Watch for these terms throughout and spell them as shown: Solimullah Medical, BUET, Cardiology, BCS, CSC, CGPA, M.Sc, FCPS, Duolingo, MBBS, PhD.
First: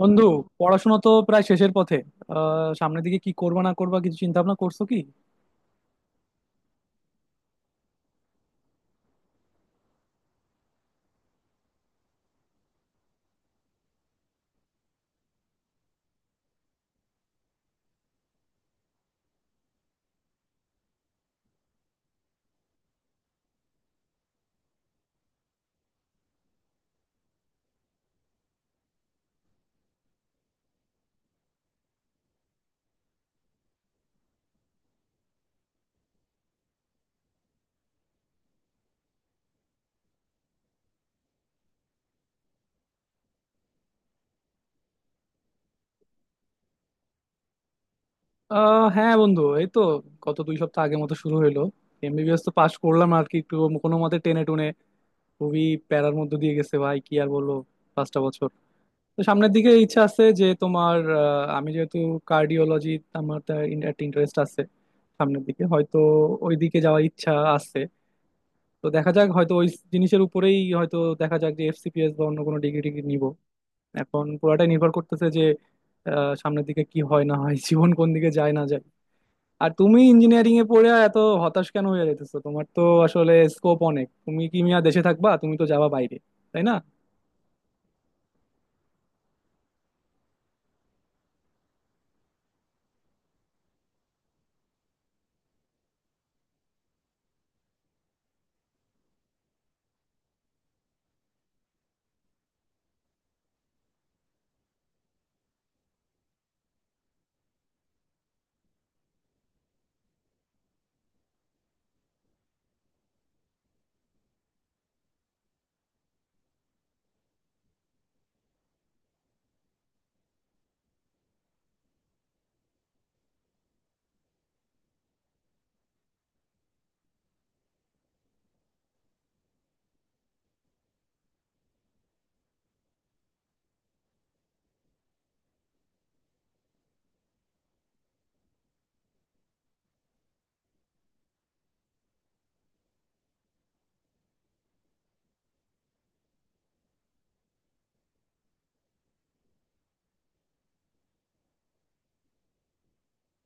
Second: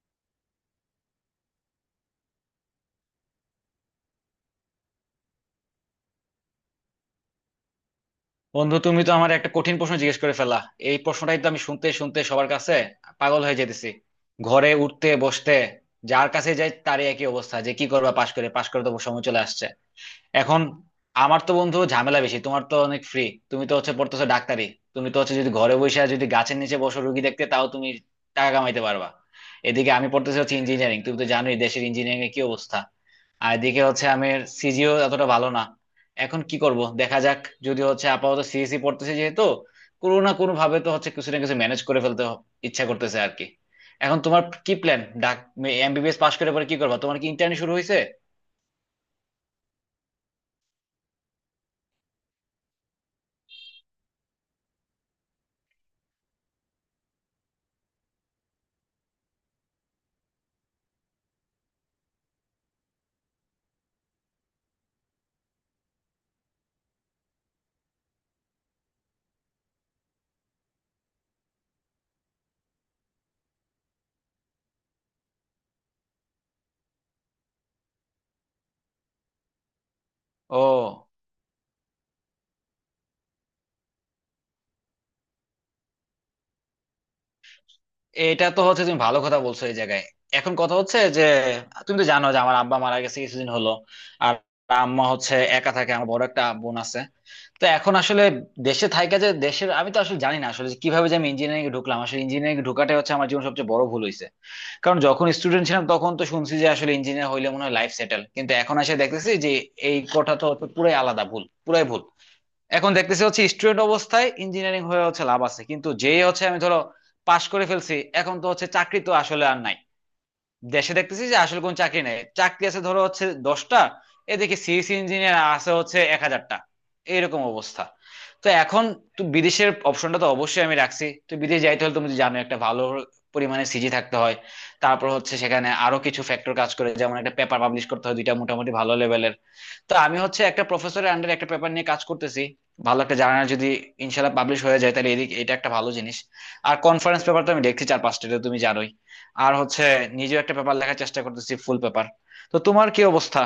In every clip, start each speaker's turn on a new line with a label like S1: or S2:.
S1: বন্ধু, পড়াশোনা তো প্রায় শেষের পথে। সামনের দিকে কি করবা না করবা কিছু চিন্তা ভাবনা করছো কি?
S2: বন্ধু, তুমি তো আমার একটা কঠিন প্রশ্ন জিজ্ঞেস করে ফেলা। এই প্রশ্নটাই তো আমি শুনতে শুনতে সবার কাছে পাগল হয়ে যেতেছি। ঘরে উঠতে বসতে যার কাছে যাই তারই একই অবস্থা যে কি করবা, পাশ করে পাশ করে তো সময় চলে আসছে এখন। আমার তো, বন্ধু, ঝামেলা বেশি, তোমার তো অনেক ফ্রি। তুমি তো হচ্ছে পড়তেছো ডাক্তারি, তুমি তো হচ্ছে যদি ঘরে বসে আর যদি গাছের নিচে বসো রুগী দেখতে তাও তুমি টাকা কামাইতে পারবা। এদিকে আমি পড়তেছি হচ্ছে ইঞ্জিনিয়ারিং, তুমি তো জানোই দেশের ইঞ্জিনিয়ারিং এর কি অবস্থা। আর এদিকে হচ্ছে আমি সিজিও এতটা ভালো না। এখন কি করব দেখা যাক, যদি হচ্ছে আপাতত সিএসি পড়তেছে যেহেতু কোনো না কোনো ভাবে তো হচ্ছে কিছু না কিছু ম্যানেজ করে ফেলতে ইচ্ছা করতেছে আর কি। এখন তোমার কি প্ল্যান, ডাক? এমবিবিএস পাশ করে পরে কি করবা, তোমার কি ইন্টার্নি শুরু হয়েছে?
S1: হ্যাঁ বন্ধু, এই তো গত 2 সপ্তাহ আগের মতো শুরু হলো। এমবিবিএস তো পাশ করলাম আর কি, একটু কোনো মতে টেনে টুনে, খুবই প্যারার মধ্যে দিয়ে গেছে। ভাই, কি আর বলবো, 5টা বছর। তো সামনের দিকে ইচ্ছা আছে যে তোমার আমি যেহেতু কার্ডিওলজি, আমার তার একটা ইন্টারেস্ট আছে, সামনের দিকে হয়তো ওই দিকে যাওয়ার ইচ্ছা আছে। তো দেখা যাক, হয়তো ওই জিনিসের উপরেই, হয়তো দেখা যাক যে এফসিপিএস বা অন্য কোনো ডিগ্রি টিগ্রি নিবো। এখন পুরাটাই নির্ভর করতেছে যে সামনের দিকে কি হয় না হয়, জীবন কোন দিকে যায় না যায়। আর তুমি ইঞ্জিনিয়ারিং এ পড়ে
S2: ও,
S1: এত হতাশ কেন হয়ে যেতেছো? তোমার তো আসলে স্কোপ অনেক। তুমি কি মিয়া দেশে থাকবা, তুমি তো যাবা বাইরে, তাই না?
S2: এটা তো হচ্ছে তুমি ভালো কথা বলছো এই জায়গায়। এখন কথা হচ্ছে যে তুমি তো জানো যে আমার আব্বা মারা গেছে কিছুদিন হলো। আর আম্মা হচ্ছে একা থাকে, আমার বড় একটা বোন আছে। তো এখন আসলে দেশে থাইকা যে দেশের আমি তো আসলে জানি না আসলে যে কিভাবে যে আমি ইঞ্জিনিয়ারিং এ ঢুকলাম, আসলে ইঞ্জিনিয়ারিং এ ঢোকাটাই হচ্ছে আমার জীবন সবচেয়ে বড় ভুল হয়েছে। কারণ যখন স্টুডেন্ট ছিলাম তখন তো শুনছি যে আসলে ইঞ্জিনিয়ার হইলে মনে হয় লাইফ সেটেল, কিন্তু এখন এসে দেখতেছি যে এই কথাটা হচ্ছে পুরাই আলাদা, ভুল পুরাই ভুল। এখন দেখতেছি হচ্ছে স্টুডেন্ট অবস্থায় ইঞ্জিনিয়ারিং হয়ে হচ্ছে লাভ আছে, কিন্তু যেই হচ্ছে আমি ধরো পাশ করে ফেলছি এখন তো হচ্ছে চাকরি তো আসলে আর নাই। দেশে দেখতেছি যে আসলে কোন চাকরি নাই, চাকরি আছে ধরো হচ্ছে 10টা, এদিকে সিএসসি ইঞ্জিনিয়ার আছে হচ্ছে 1000টা, এইরকম অবস্থা। তো এখন, তো বিদেশের অপশনটা তো অবশ্যই আমি রাখছি, তো বিদেশ যাইতে হলে তুমি তো জানো একটা ভালো পরিমাণে সিজি থাকতে হয়। তারপর হচ্ছে সেখানে আরো কিছু ফ্যাক্টর কাজ করে, যেমন একটা পেপার পাবলিশ করতে হয় দুইটা মোটামুটি ভালো লেভেলের। তো আমি হচ্ছে একটা প্রফেসরের আন্ডারে একটা পেপার নিয়ে কাজ করতেছি, ভালো একটা জার্নাল যদি ইনশাল্লাহ পাবলিশ হয়ে যায় তাহলে এদিক এটা একটা ভালো জিনিস। আর কনফারেন্স পেপার তো আমি দেখছি চার পাঁচটা, এটা তুমি জানোই। আর হচ্ছে নিজেও একটা পেপার লেখার চেষ্টা করতেছি, ফুল পেপার। তো তোমার কি অবস্থা,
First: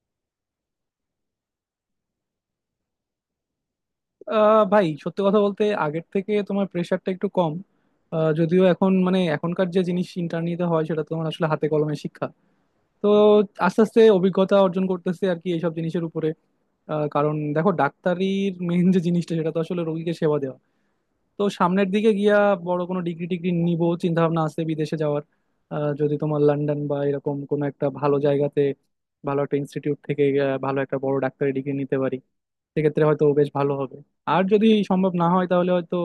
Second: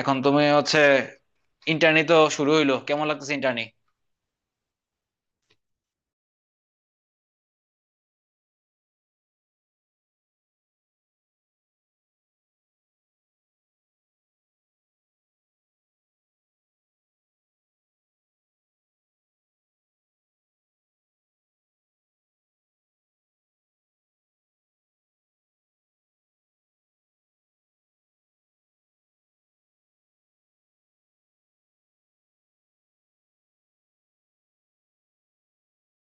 S2: এখন তুমি হচ্ছে ইন্টার্নি তো শুরু হইলো, কেমন লাগতেছে ইন্টার্নি?
S1: ভাই সত্যি কথা বলতে আগের থেকে তোমার প্রেশারটা একটু কম। যদিও এখন মানে এখনকার যে জিনিস ইন্টারনেটে হয় সেটা তো তোমার আসলে হাতে কলমে শিক্ষা। তো আস্তে আস্তে অভিজ্ঞতা অর্জন করতেছে আর কি এইসব জিনিসের উপরে। কারণ দেখো, ডাক্তারির মেইন যে জিনিসটা সেটা তো আসলে রোগীকে সেবা দেওয়া। তো সামনের দিকে গিয়া বড় কোনো ডিগ্রি টিগ্রি নিব, চিন্তা ভাবনা আছে বিদেশে যাওয়ার। যদি তোমার লন্ডন বা এরকম কোনো একটা ভালো জায়গাতে, ভালো একটা ইনস্টিটিউট থেকে ভালো একটা বড় ডাক্তারি ডিগ্রি নিতে পারি সেক্ষেত্রে হয়তো বেশ ভালো হবে। আর যদি সম্ভব না হয় তাহলে হয়তো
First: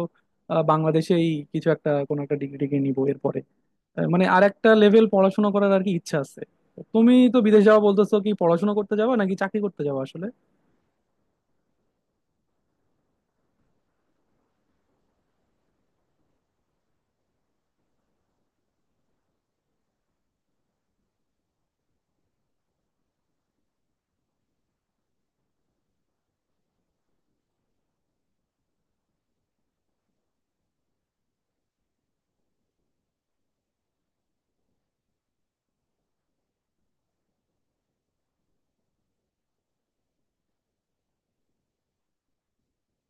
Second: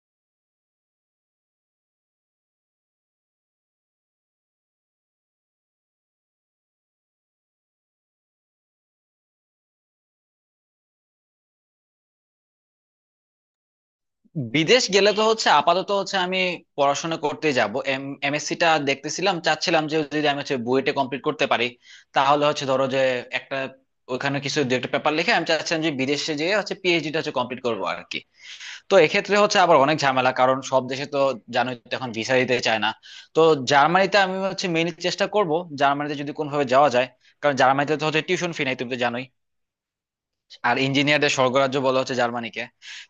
S1: বাংলাদেশেই কিছু একটা কোনো একটা ডিগ্রি টিগ্রি নিবো এরপরে। মানে আর একটা লেভেল পড়াশোনা করার আর কি ইচ্ছা আছে। তুমি তো বিদেশ যাওয়া বলতেছো, কি পড়াশোনা করতে যাবা নাকি চাকরি করতে যাবা আসলে?
S2: বিদেশ গেলে তো হচ্ছে আপাতত হচ্ছে আমি পড়াশোনা করতে যাব। এমএসসি টা দেখতেছিলাম, চাচ্ছিলাম যে যদি আমি হচ্ছে বুয়েটে কমপ্লিট করতে পারি তাহলে হচ্ছে ধরো যে একটা, ওখানে কিছু দু একটা পেপার লিখে আমি চাচ্ছিলাম যে বিদেশে যেয়ে হচ্ছে পিএইচডি টা হচ্ছে কমপ্লিট করবো আর কি। তো এক্ষেত্রে হচ্ছে আবার অনেক ঝামেলা, কারণ সব দেশে তো জানোই তো এখন ভিসা দিতে চায় না। তো জার্মানিতে আমি হচ্ছে মেইনলি চেষ্টা করব, জার্মানিতে যদি কোনোভাবে যাওয়া যায়। কারণ জার্মানিতে তো হচ্ছে টিউশন ফি নাই, তুমি তো জানোই। আর ইঞ্জিনিয়ারদের স্বর্গরাজ্য বলা হচ্ছে জার্মানিকে।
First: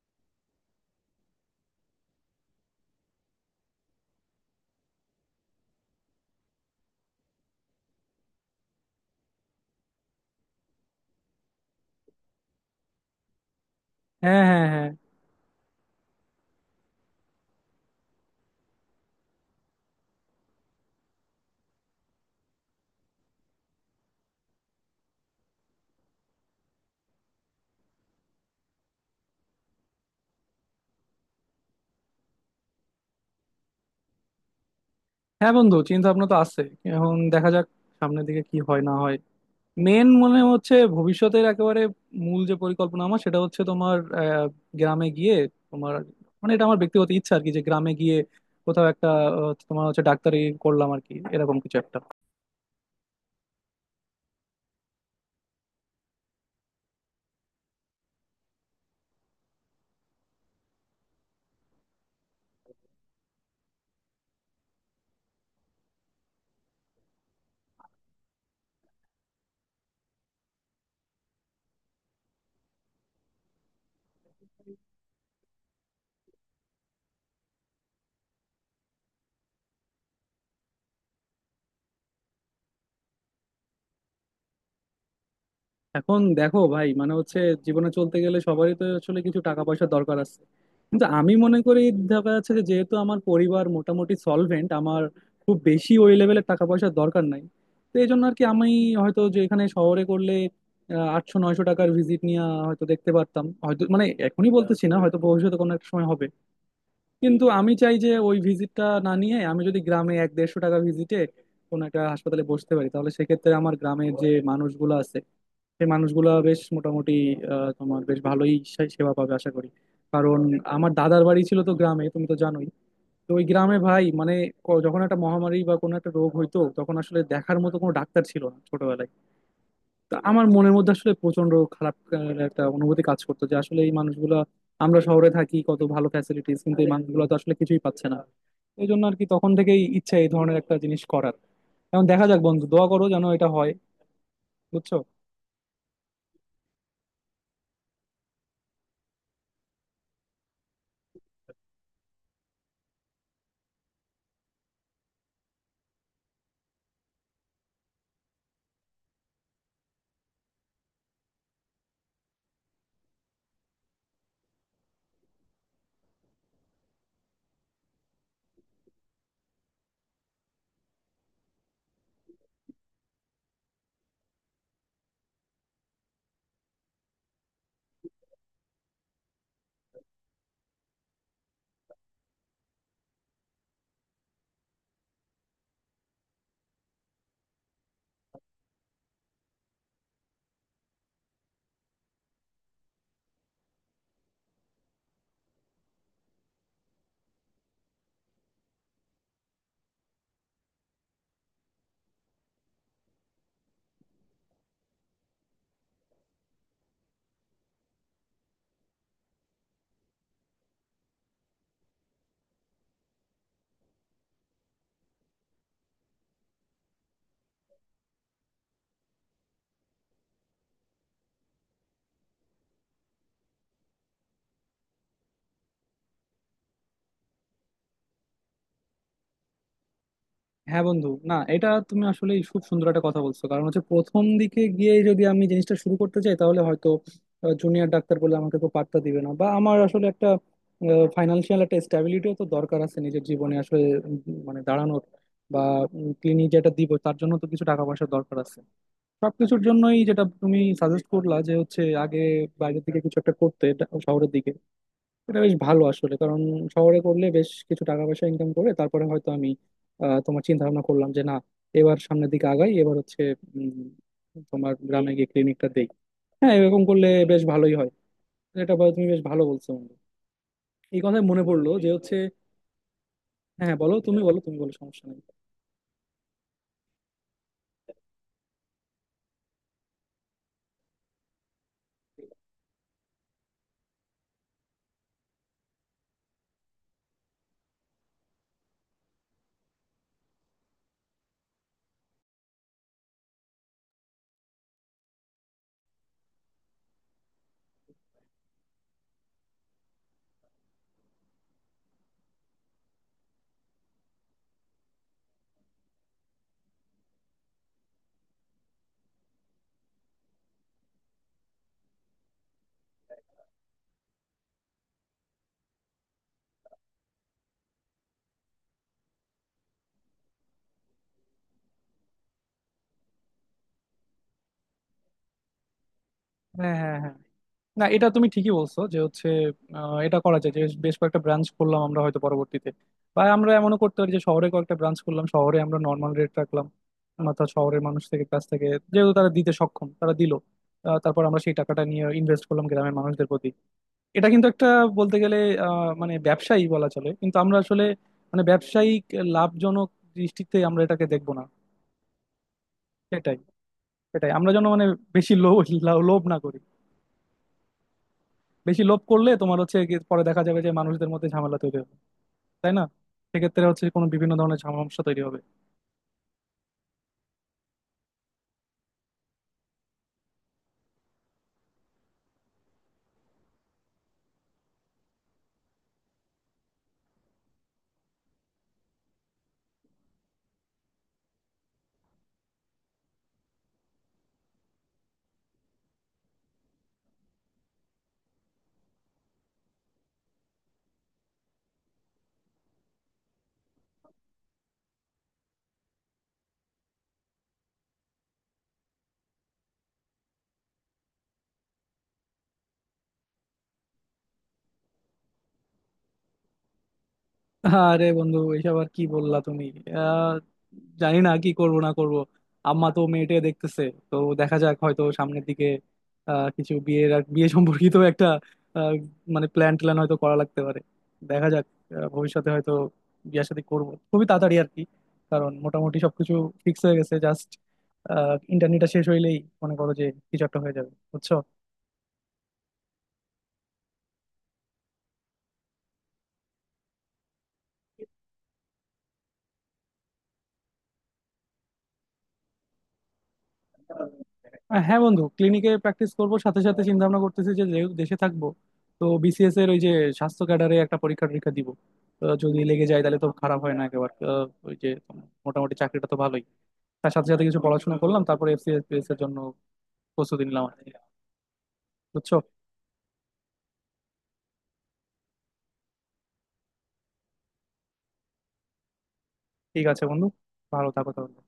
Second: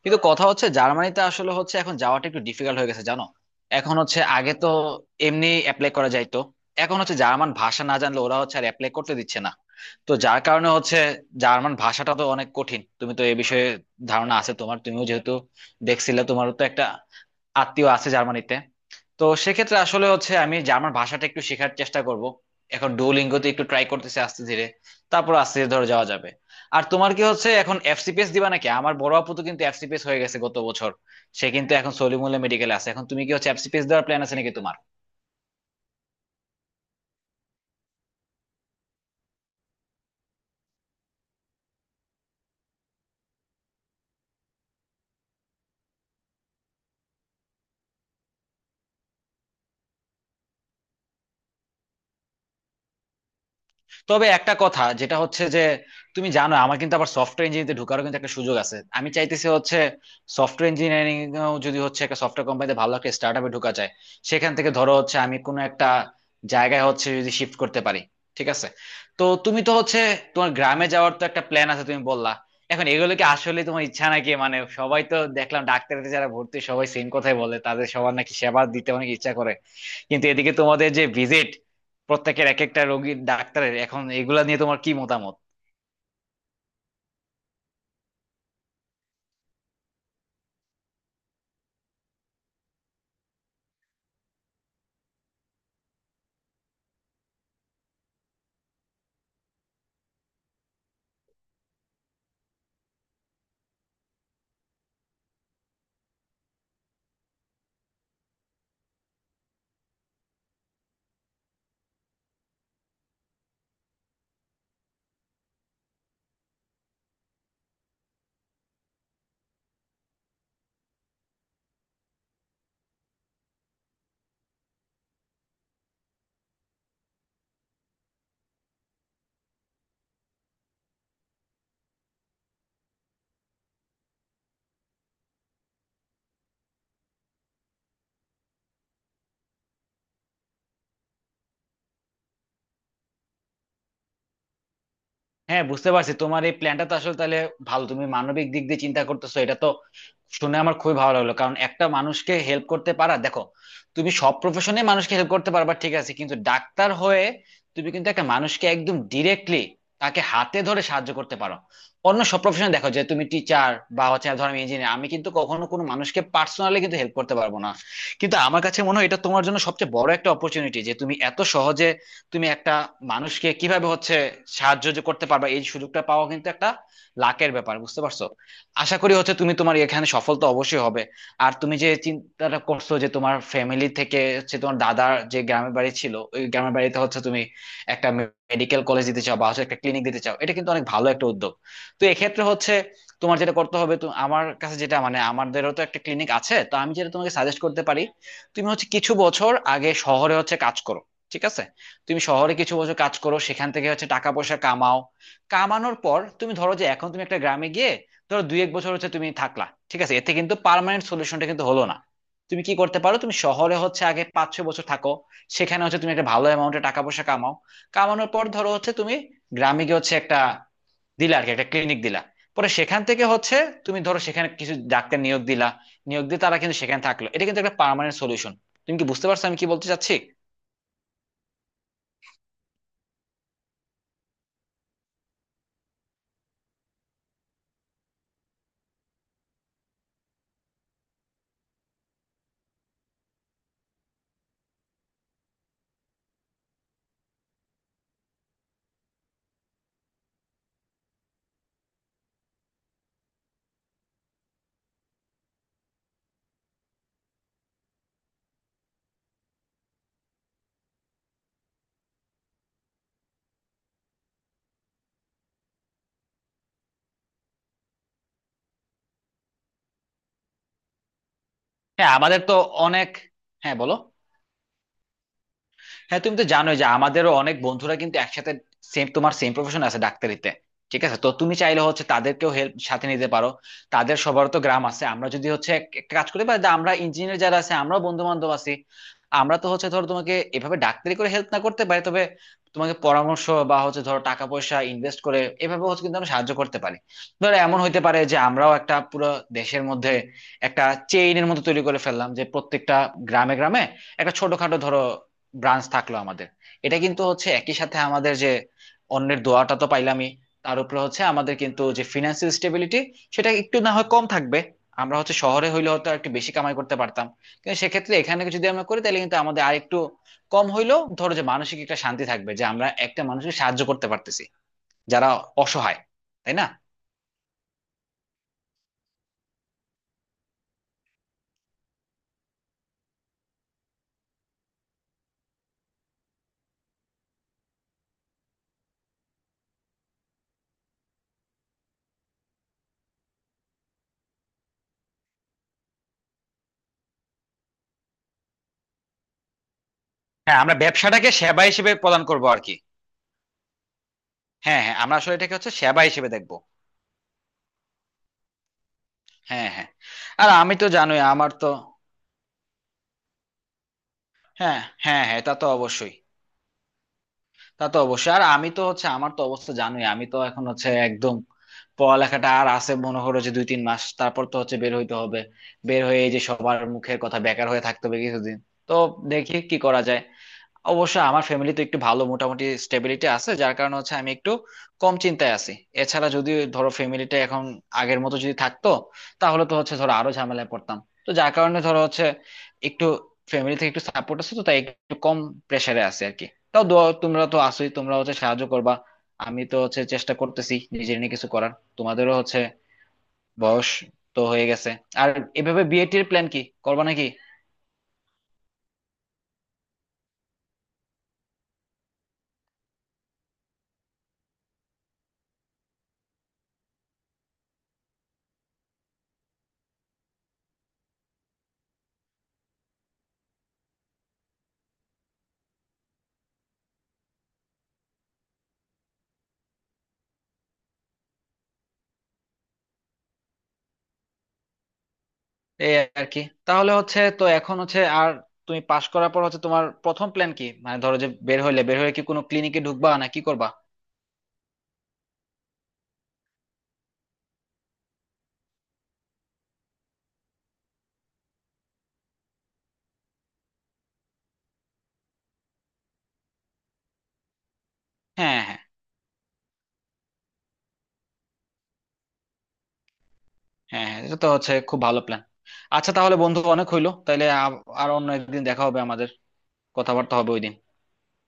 S2: কিন্তু কথা হচ্ছে জার্মানিতে আসলে হচ্ছে এখন যাওয়াটা একটু ডিফিকাল্ট হয়ে গেছে, জানো। এখন হচ্ছে আগে তো এমনি অ্যাপ্লাই করা যাইতো, এখন হচ্ছে জার্মান ভাষা না জানলে ওরা হচ্ছে আর অ্যাপ্লাই করতে দিচ্ছে না। তো যার কারণে হচ্ছে জার্মান ভাষাটা তো অনেক কঠিন, তুমি তো এ বিষয়ে ধারণা
S1: হ্যাঁ,
S2: আছে
S1: হ্যাঁ,
S2: তোমার,
S1: হ্যাঁ।
S2: তুমিও যেহেতু দেখছিলে, তোমারও তো একটা আত্মীয় আছে জার্মানিতে। তো সেক্ষেত্রে আসলে হচ্ছে আমি জার্মান ভাষাটা একটু শেখার চেষ্টা করব। এখন ডুওলিঙ্গোতে একটু ট্রাই করতেছি আস্তে ধীরে, তারপর আস্তে ধীরে ধরে যাওয়া যাবে। আর তোমার কি হচ্ছে এখন এফসিপিএস দিবা নাকি? আমার বড় আপু তো কিন্তু এফসিপিএস হয়ে গেছে গত বছর, সে কিন্তু এখন সলিমুল্লাহ মেডিকেলে আছে। এখন তুমি কি হচ্ছে এফসিপিএস দেওয়ার প্ল্যান আছে নাকি তোমার?
S1: হ্যাঁ বন্ধু, চিন্তা ভাবনা তো আছে। এখন দেখা যাক সামনের দিকে কি হয় না হয়। মেন মনে হচ্ছে ভবিষ্যতের একেবারে মূল যে পরিকল্পনা আমার সেটা হচ্ছে তোমার গ্রামে গিয়ে তোমার, মানে এটা আমার ব্যক্তিগত ইচ্ছা আর কি, যে গ্রামে গিয়ে কোথাও একটা তোমার হচ্ছে ডাক্তারি করলাম আর কি এরকম কিছু একটা।
S2: তবে একটা কথা যেটা হচ্ছে যে, তুমি জানো আমার কিন্তু আবার সফটওয়্যার ইঞ্জিনিয়ারিংতে ঢোকারও কিন্তু একটা সুযোগ আছে। আমি চাইতেছি হচ্ছে সফটওয়্যার ইঞ্জিনিয়ারিং, যদি হচ্ছে একটা সফটওয়্যার কোম্পানিতে ভালো একটা স্টার্ট আপে ঢোকা যায়, সেখান থেকে ধরো হচ্ছে আমি কোনো একটা জায়গায় হচ্ছে যদি শিফট করতে পারি, ঠিক আছে। তো তুমি তো হচ্ছে তোমার গ্রামে যাওয়ার তো একটা প্ল্যান আছে তুমি বললা, এখন এগুলো কি আসলে তোমার ইচ্ছা নাকি? মানে সবাই তো দেখলাম ডাক্তারিতে যারা ভর্তি সবাই সেম কথাই বলে, তাদের সবার নাকি সেবা দিতে অনেক ইচ্ছা করে। কিন্তু এদিকে তোমাদের যে ভিজিট, প্রত্যেকের এক একটা রোগীর ডাক্তারের, এখন এগুলা নিয়ে তোমার কি মতামত?
S1: এখন দেখো ভাই, মানে হচ্ছে জীবনে চলতে গেলে সবারই তো আসলে কিছু টাকা পয়সার দরকার আছে, কিন্তু আমি মনে করি দেখা যাচ্ছে যে যেহেতু আমার পরিবার মোটামুটি সলভেন্ট, আমার খুব বেশি ওই লেভেলের টাকা পয়সার দরকার নাই। তো এই জন্য আর কি আমি হয়তো যে এখানে শহরে করলে 800 900 টাকার ভিজিট নিয়ে হয়তো দেখতে পারতাম, হয়তো মানে এখনই বলতেছি না, হয়তো ভবিষ্যতে কোনো একটা সময় হবে। কিন্তু আমি চাই যে ওই ভিজিটটা না নিয়ে আমি যদি গ্রামে 1 150 টাকা ভিজিটে কোনো একটা হাসপাতালে বসতে পারি, তাহলে সেক্ষেত্রে আমার গ্রামের যে মানুষগুলো আছে সেই মানুষগুলা বেশ মোটামুটি তোমার বেশ ভালোই সেবা পাবে আশা করি। কারণ আমার দাদার বাড়ি ছিল তো গ্রামে, তুমি তো জানোই। তো ওই গ্রামে ভাই, মানে যখন একটা মহামারী বা কোনো একটা রোগ হইতো তখন আসলে দেখার মতো কোনো ডাক্তার ছিল না ছোটবেলায়। তো আমার মনের মধ্যে আসলে প্রচন্ড খারাপ একটা অনুভূতি কাজ করতো, যে আসলে এই মানুষগুলা, আমরা শহরে থাকি কত ভালো ফ্যাসিলিটিস কিন্তু এই মানুষগুলো তো আসলে কিছুই পাচ্ছে না। এই জন্য আর কি তখন থেকেই ইচ্ছা এই ধরনের একটা জিনিস করার। এখন দেখা যাক বন্ধু, দোয়া করো যেন এটা হয়। বুঝছো?
S2: হ্যাঁ, বুঝতে পারছি, তোমার এই প্ল্যানটা তো আসলে তাহলে ভালো, তুমি মানবিক দিক দিয়ে চিন্তা করতেছো, এটা তো শুনে আমার খুবই ভালো লাগলো। কারণ একটা মানুষকে হেল্প করতে পারা, দেখো তুমি সব প্রফেশনে মানুষকে হেল্প করতে পারবা ঠিক আছে, কিন্তু ডাক্তার হয়ে তুমি কিন্তু একটা মানুষকে একদম ডিরেক্টলি তাকে হাতে ধরে সাহায্য করতে পারো। অন্য সব প্রফেশনে দেখো যে তুমি টিচার বা হচ্ছে ধরো আমি ইঞ্জিনিয়ার, আমি কিন্তু কখনো কোনো মানুষকে পার্সোনালি কিন্তু হেল্প করতে পারবো না। কিন্তু আমার কাছে মনে হয় এটা তোমার জন্য সবচেয়ে বড় একটা অপরচুনিটি যে তুমি এত সহজে, তুমি একটা মানুষকে কিভাবে হচ্ছে সাহায্য যে করতে পারবা, এই সুযোগটা পাওয়া কিন্তু একটা লাকের ব্যাপার, বুঝতে পারছো? আশা করি হচ্ছে তুমি তোমার এখানে সফল তো অবশ্যই হবে। আর তুমি যে চিন্তাটা করছো যে তোমার ফ্যামিলি থেকে হচ্ছে তোমার দাদার যে গ্রামের বাড়ি ছিল, ওই গ্রামের বাড়িতে হচ্ছে তুমি একটা মেডিকেল কলেজ দিতে চাও বা হচ্ছে একটা ক্লিনিক দিতে চাও, এটা কিন্তু অনেক ভালো একটা উদ্যোগ। তো এক্ষেত্রে হচ্ছে তোমার যেটা করতে হবে, তো আমার কাছে যেটা মানে, আমাদেরও তো একটা ক্লিনিক আছে, তো আমি যেটা তোমাকে সাজেস্ট করতে পারি, তুমি হচ্ছে কিছু বছর আগে শহরে হচ্ছে কাজ করো, ঠিক আছে। তুমি শহরে কিছু বছর কাজ করো, সেখান থেকে হচ্ছে টাকা পয়সা কামাও, কামানোর পর তুমি ধরো যে এখন তুমি একটা গ্রামে গিয়ে ধরো 2 1 বছর হচ্ছে তুমি থাকলা, ঠিক আছে, এতে কিন্তু পার্মানেন্ট সলিউশনটা কিন্তু হলো না। তুমি কি করতে পারো, তুমি শহরে হচ্ছে আগে 5 6 বছর থাকো, সেখানে হচ্ছে তুমি একটা ভালো অ্যামাউন্টে টাকা পয়সা কামাও, কামানোর পর ধরো হচ্ছে তুমি গ্রামে গিয়ে হচ্ছে একটা দিলা আর কি একটা ক্লিনিক দিলা। পরে সেখান থেকে হচ্ছে তুমি ধরো সেখানে কিছু ডাক্তার নিয়োগ দিলা, নিয়োগ দিয়ে তারা কিন্তু সেখানে থাকলো, এটা কিন্তু একটা পার্মানেন্ট সলিউশন। তুমি কি বুঝতে পারছো আমি কি বলতে চাচ্ছি?
S1: হ্যাঁ বন্ধু, না এটা তুমি আসলে খুব সুন্দর একটা কথা বলছো, কারণ হচ্ছে প্রথম দিকে গিয়ে যদি আমি জিনিসটা শুরু করতে চাই তাহলে হয়তো জুনিয়র ডাক্তার বলে আমাকে তো পাত্তা দিবে না, বা আমার আসলে একটা ফাইনান্সিয়াল একটা স্ট্যাবিলিটিও তো দরকার আছে নিজের জীবনে আসলে। উম, মানে দাঁড়ানোর বা ক্লিনিক যেটা দিব তার জন্য তো কিছু টাকা পয়সার দরকার আছে। সবকিছুর জন্যই, যেটা তুমি সাজেস্ট করলা যে হচ্ছে আগে বাইরের দিকে কিছু একটা করতে, শহরের দিকে, এটা বেশ ভালো আসলে। কারণ শহরে করলে বেশ কিছু টাকা পয়সা ইনকাম করে তারপরে হয়তো আমি তোমার চিন্তা ভাবনা করলাম যে না এবার সামনের দিকে আগাই, এবার হচ্ছে তোমার গ্রামে গিয়ে ক্লিনিকটা দেই। হ্যাঁ, এরকম করলে বেশ ভালোই হয়। তুমি বেশ ভালো বলছো বন্ধু। এই কথায় মনে পড়লো যে
S2: হ্যাঁ
S1: হচ্ছে,
S2: আমাদের তো অনেক।
S1: হ্যাঁ
S2: হ্যাঁ,
S1: বলো,
S2: বলো।
S1: তুমি বলো, তুমি বলো, সমস্যা নেই।
S2: হ্যাঁ তুমি তো জানোই যে আমাদেরও অনেক বন্ধুরা কিন্তু একসাথে সেম তোমার সেম প্রফেশন আছে ডাক্তারিতে, ঠিক আছে। তো তুমি চাইলে হচ্ছে তাদেরকেও হেল্প সাথে নিতে পারো, তাদের সবার তো গ্রাম আছে। আমরা যদি হচ্ছে একটা কাজ করি বা আমরা ইঞ্জিনিয়ার যারা আছে আমরাও বন্ধু বান্ধব আছি। আমরা তো হচ্ছে ধরো তোমাকে এভাবে ডাক্তারি করে হেল্প না করতে পারি, তবে তোমাকে পরামর্শ বা হচ্ছে ধরো টাকা পয়সা ইনভেস্ট করে এভাবে হচ্ছে কিন্তু আমরা সাহায্য করতে পারি। ধরো এমন হইতে পারে যে আমরাও একটা পুরো দেশের মধ্যে একটা চেইনের মতো তৈরি করে ফেললাম, যে প্রত্যেকটা গ্রামে গ্রামে একটা ছোটখাটো ধরো ব্রাঞ্চ থাকলো আমাদের। এটা কিন্তু হচ্ছে একই সাথে আমাদের যে অন্যের দোয়াটা তো পাইলামই, তার উপরে হচ্ছে আমাদের কিন্তু যে ফিনান্সিয়াল স্টেবিলিটি সেটা একটু না হয় কম থাকবে। আমরা হচ্ছে শহরে হইলে হয়তো একটু বেশি কামাই করতে পারতাম, কিন্তু সেক্ষেত্রে এখানে যদি আমরা করি তাহলে কিন্তু আমাদের আর একটু কম হইলেও ধরো যে মানসিক একটা শান্তি থাকবে যে আমরা একটা মানুষকে সাহায্য করতে পারতেছি যারা অসহায়, তাই না?
S1: হ্যাঁ, হ্যাঁ, হ্যাঁ। না এটা তুমি ঠিকই বলছো, যে হচ্ছে এটা করা যায় যে বেশ কয়েকটা ব্রাঞ্চ করলাম আমরা হয়তো পরবর্তীতে। বা আমরা এমনও করতে পারি যে শহরে কয়েকটা ব্রাঞ্চ করলাম, শহরে আমরা নর্মাল রেট রাখলাম। অর্থাৎ শহরের মানুষ থেকে, কাছ থেকে, যেহেতু তারা দিতে সক্ষম তারা দিল। তারপর আমরা সেই টাকাটা নিয়ে ইনভেস্ট করলাম গ্রামের মানুষদের প্রতি। এটা কিন্তু একটা বলতে গেলে মানে ব্যবসায়ী বলা চলে, কিন্তু আমরা আসলে মানে ব্যবসায়িক লাভজনক দৃষ্টিতে
S2: হ্যাঁ, আমরা
S1: আমরা এটাকে
S2: ব্যবসাটাকে
S1: দেখবো না।
S2: সেবা হিসেবে প্রদান করব আর কি।
S1: সেটাই, সেটাই আমরা যেন
S2: হ্যাঁ,
S1: মানে
S2: হ্যাঁ, আমরা
S1: বেশি
S2: আসলে এটাকে
S1: লোভ,
S2: হচ্ছে সেবা
S1: লোভ
S2: হিসেবে
S1: না
S2: দেখবো।
S1: করি। বেশি লোভ করলে তোমার
S2: হ্যাঁ,
S1: হচ্ছে
S2: হ্যাঁ,
S1: গিয়ে পরে দেখা
S2: আর
S1: যাবে যে
S2: আমি তো
S1: মানুষদের
S2: জানোই
S1: মধ্যে
S2: আমার
S1: ঝামেলা
S2: তো।
S1: তৈরি হবে, তাই না? সেক্ষেত্রে হচ্ছে কোনো বিভিন্ন ধরনের
S2: হ্যাঁ,
S1: সমস্যা তৈরি
S2: হ্যাঁ,
S1: হবে।
S2: হ্যাঁ, তা তো অবশ্যই, তা তো অবশ্যই। আর আমি তো হচ্ছে আমার তো অবস্থা জানোই, আমি তো এখন হচ্ছে একদম পড়ালেখাটা আর আছে মনে করো যে 2 3 মাস, তারপর তো হচ্ছে বের হইতে হবে। বের হয়ে এই যে সবার মুখের কথা, বেকার হয়ে থাকতে হবে কিছুদিন। তো দেখি কি করা যায়। অবশ্য আমার ফ্যামিলি তো একটু ভালো, মোটামুটি স্টেবিলিটি আছে, যার কারণে হচ্ছে আমি একটু কম চিন্তায় আছি। এছাড়া যদি ধরো ফ্যামিলিটা এখন আগের মতো যদি থাকতো তাহলে তো হচ্ছে ধরো আরো ঝামেলায় পড়তাম। তো যার কারণে ধরো হচ্ছে একটু ফ্যামিলি থেকে একটু সাপোর্ট আছে তো তাই একটু কম প্রেসারে আছে আর কি। তাও তোমরা তো আসোই, তোমরা হচ্ছে সাহায্য করবা। আমি তো হচ্ছে চেষ্টা করতেছি নিজের নিয়ে কিছু করার। তোমাদেরও হচ্ছে বয়স তো হয়ে গেছে, আর এভাবে বিয়ে টির প্ল্যান কি, করবা নাকি?
S1: আরে বন্ধু, এইসব আর কি বললা তুমি। আহ জানি না কি করব না করব। আম্মা তো মেয়েটে দেখতেছে। তো দেখা যাক, হয়তো সামনের দিকে কিছু বিয়ের বিয়ে সম্পর্কিত একটা আহ, মানে প্ল্যান ট্যান হয়তো করা লাগতে পারে। দেখা যাক, ভবিষ্যতে হয়তো বিয়ে শাদী করব খুবই তাড়াতাড়ি আর কি। কারণ মোটামুটি সবকিছু ফিক্স হয়ে গেছে, জাস্ট ইন্টারনেটটা শেষ হইলেই মনে করো যে কিছু একটা হয়ে যাবে। বুঝছো?
S2: এই আর কি, তাহলে হচ্ছে তো এখন হচ্ছে আর তুমি পাশ করার পর হচ্ছে তোমার প্রথম প্ল্যান কি, মানে ধরো যে বের হইলে বের হয়ে কি কোনো ক্লিনিকে ঢুকবা না কি করবা?
S1: হ্যাঁ বন্ধু, ক্লিনিকে প্র্যাকটিস করব, সাথে সাথে চিন্তা ভাবনা করতেছি যে যেহেতু দেশে থাকবো তো বিসিএস এর ওই যে স্বাস্থ্য ক্যাডারে একটা পরীক্ষা টরীক্ষা দিব। তো যদি লেগে যায় তাহলে তো খারাপ হয় না একেবারে। ওই যে মোটামুটি চাকরিটা তো ভালোই। তার সাথে সাথে কিছু পড়াশোনা করলাম তারপরে
S2: হ্যাঁ, হ্যাঁ,
S1: এফসিএস এর জন্য প্রস্তুতি নিলাম আর কি। বুঝছো?
S2: হ্যাঁ। হ্যাঁ, এটা তো হচ্ছে খুব ভালো প্ল্যান। আচ্ছা তাহলে বন্ধু অনেক হইলো, তাইলে আর অন্য একদিন দেখা হবে আমাদের,
S1: ঠিক আছে বন্ধু,
S2: কথাবার্তা হবে ওইদিন।
S1: ভালো থাকো তাহলে।